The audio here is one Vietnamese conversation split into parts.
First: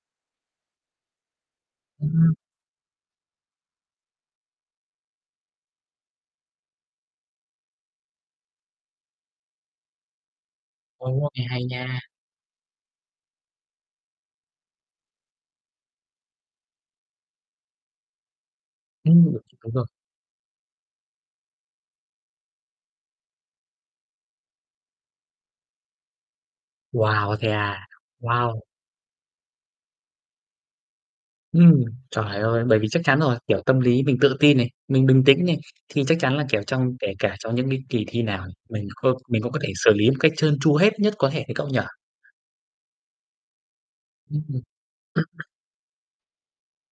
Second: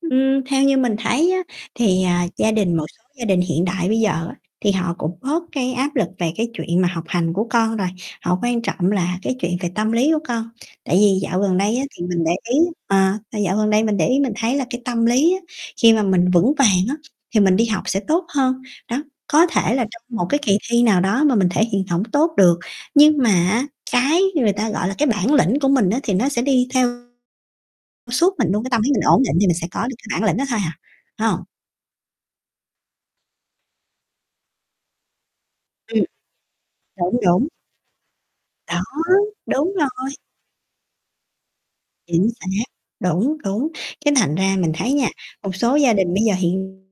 Ưm, theo như mình thấy á thì, à, Ừm. gia đình một số gia đình hiện đại bây giờ á thì họ cũng bớt cái áp lực về cái chuyện mà học hành của con rồi, họ quan trọng là cái chuyện về tâm lý của con. Tại vì Ô, dạo nghe gần hay đây á, nha. thì mình để ý ờ, là dạo gần đây mình để ý mình thấy là cái tâm lý á khi mà mình vững vàng á thì mình đi học sẽ tốt hơn. Đó, Ừm có thể là [unintelligible] trong một cái kỳ thi nào đó mà mình thể hiện hổng tốt được, nhưng mà á cái người ta gọi là cái bản lĩnh của mình á thì nó sẽ đi theo Wow, thế à, suốt mình wow. luôn, cái tâm lý mình ổn định thì mình sẽ có được cái bản lĩnh đó thôi à, phải hông? Ừm, trời ơi, bởi vì chắc chắn rồi, kiểu, tâm lý mình tự tin này, mình bình tĩnh này, thì Ừm. chắc chắn là, kiểu, trong kể Đúng, cả đúng. trong những cái kỳ thi nào Đó, mình c có mình cũng có thể đúng xử lý rồi. một cách trơn tru hết nhất có thể ấy cậu nhỉ? Chính xác. Đúng, đúng. Cái thành Ưm, ra ừm. mình thấy nha, một số gia đình bây giờ hiện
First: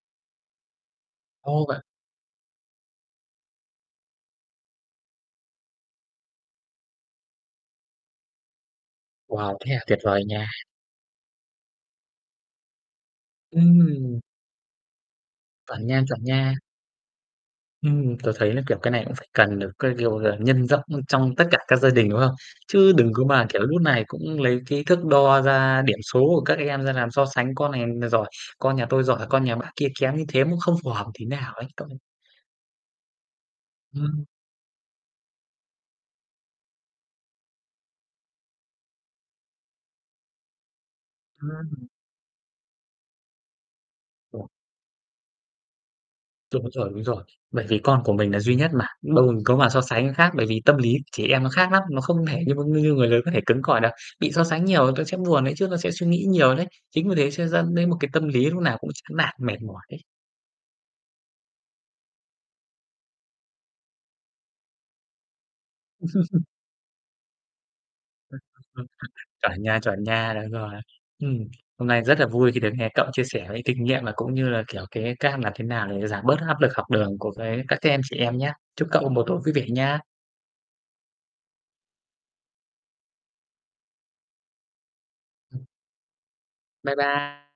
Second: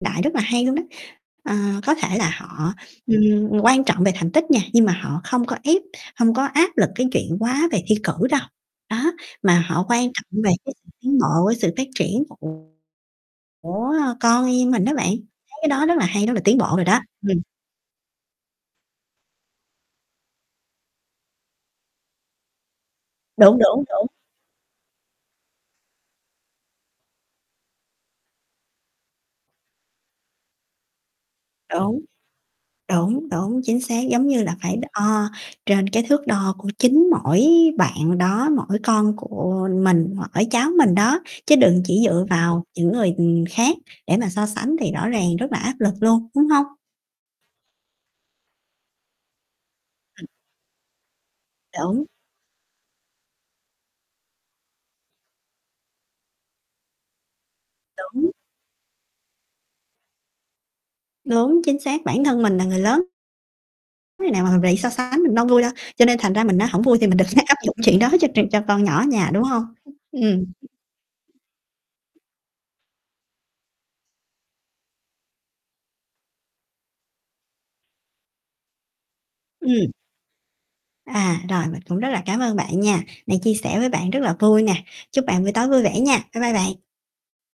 đại rất là hay luôn đó. Ờ, Ồ, vậy có thể là họ, ừm, quan trọng về thành tích nha, nhưng mà họ không có ép, hông có áp lực cái chuyện quá về thi cử đâu. Đó, Wow, mà thế à, họ tuyệt quan vời trọng nha. về cái sự tiến bộ với sự phát triển [unintelligible] của, ơ, Ừm. con em mình đó bạn. Thấy cái đó Chuẩn rất nha, là chuẩn hay, rất là nha. tiến bộ rồi đó. Ừm. Ừm, tớ thấy là, kiểu, cái này cũng phải cần được, cái kiểu là, nhân rộng, ơ, trong tất cả các gia đình, đúng không? Chứ đừng có mà, Đúng, kiểu, nút đúng, này đúng. cũng lấy cái thước đo ra điểm số của các em ra làm so sánh, con này n giỏi, con nhà tôi giỏi, con nhà bác kia kém như thế, nó không phù hợp tí nào ấy cậu [unintelligible] Đúng. Đúng, đúng, chính xác, Ừm. giống như là phải đ ờ, trên cái thước đo của chính mỗi bạn đó, mỗi con của mình, mỗi cháu mình đó, chứ đừng Ừm. chỉ dựa vào những người, ừm, khác để mà so [unintelligible] sánh thì rõ ràng rất là áp lực luôn, đúng hông? Đúng rồi, đúng rồi. Bởi vì con của mình là duy nhất mà, đâu có mà so sánh Ừm. khác, bởi vì tâm lý trẻ em nó khác lắm, nó Đúng. không thể như [unintelligible] như người lớn có thể cứng cỏi được, bị so sánh nhiều tôi sẽ buồn đấy chứ, tôi sẽ suy nghĩ nhiều đấy. Chính vì thế sẽ dẫn đến một cái tâm Đúng. lý lúc nào cũng chán nản, mệt mỏi ấy. Đúng, chính xác bản thân mình là người lớn [unintelligible] Khi nào mà mình bị so sánh mình đâu vui đâu, cho nên thành ra mình á, hổng vui thì mình đừng áp dụng chuyện đó cho chuyện cho con nhỏ ở nhà, đúng Chuẩn hông? nha, chuẩn nha, Ừm. đúng rồi. Ừm. Hôm nay rất là vui khi được nghe cậu chia sẻ cái kinh nghiệm và cũng như là, kiểu, cái cam làm thế nào để giảm bớt cái áp lực học đường của cái các cái em trẻ em nhá. Chúc cậu một tối vui vẻ Ừm. nha. À, rồi, mình cũng rất là cám ơn bạn nha. Này chia sẻ với bạn rất là vui nè. Chúc bạn buổi Ừm. tối vui vẻ nha, bye bye bạn! Bye bye!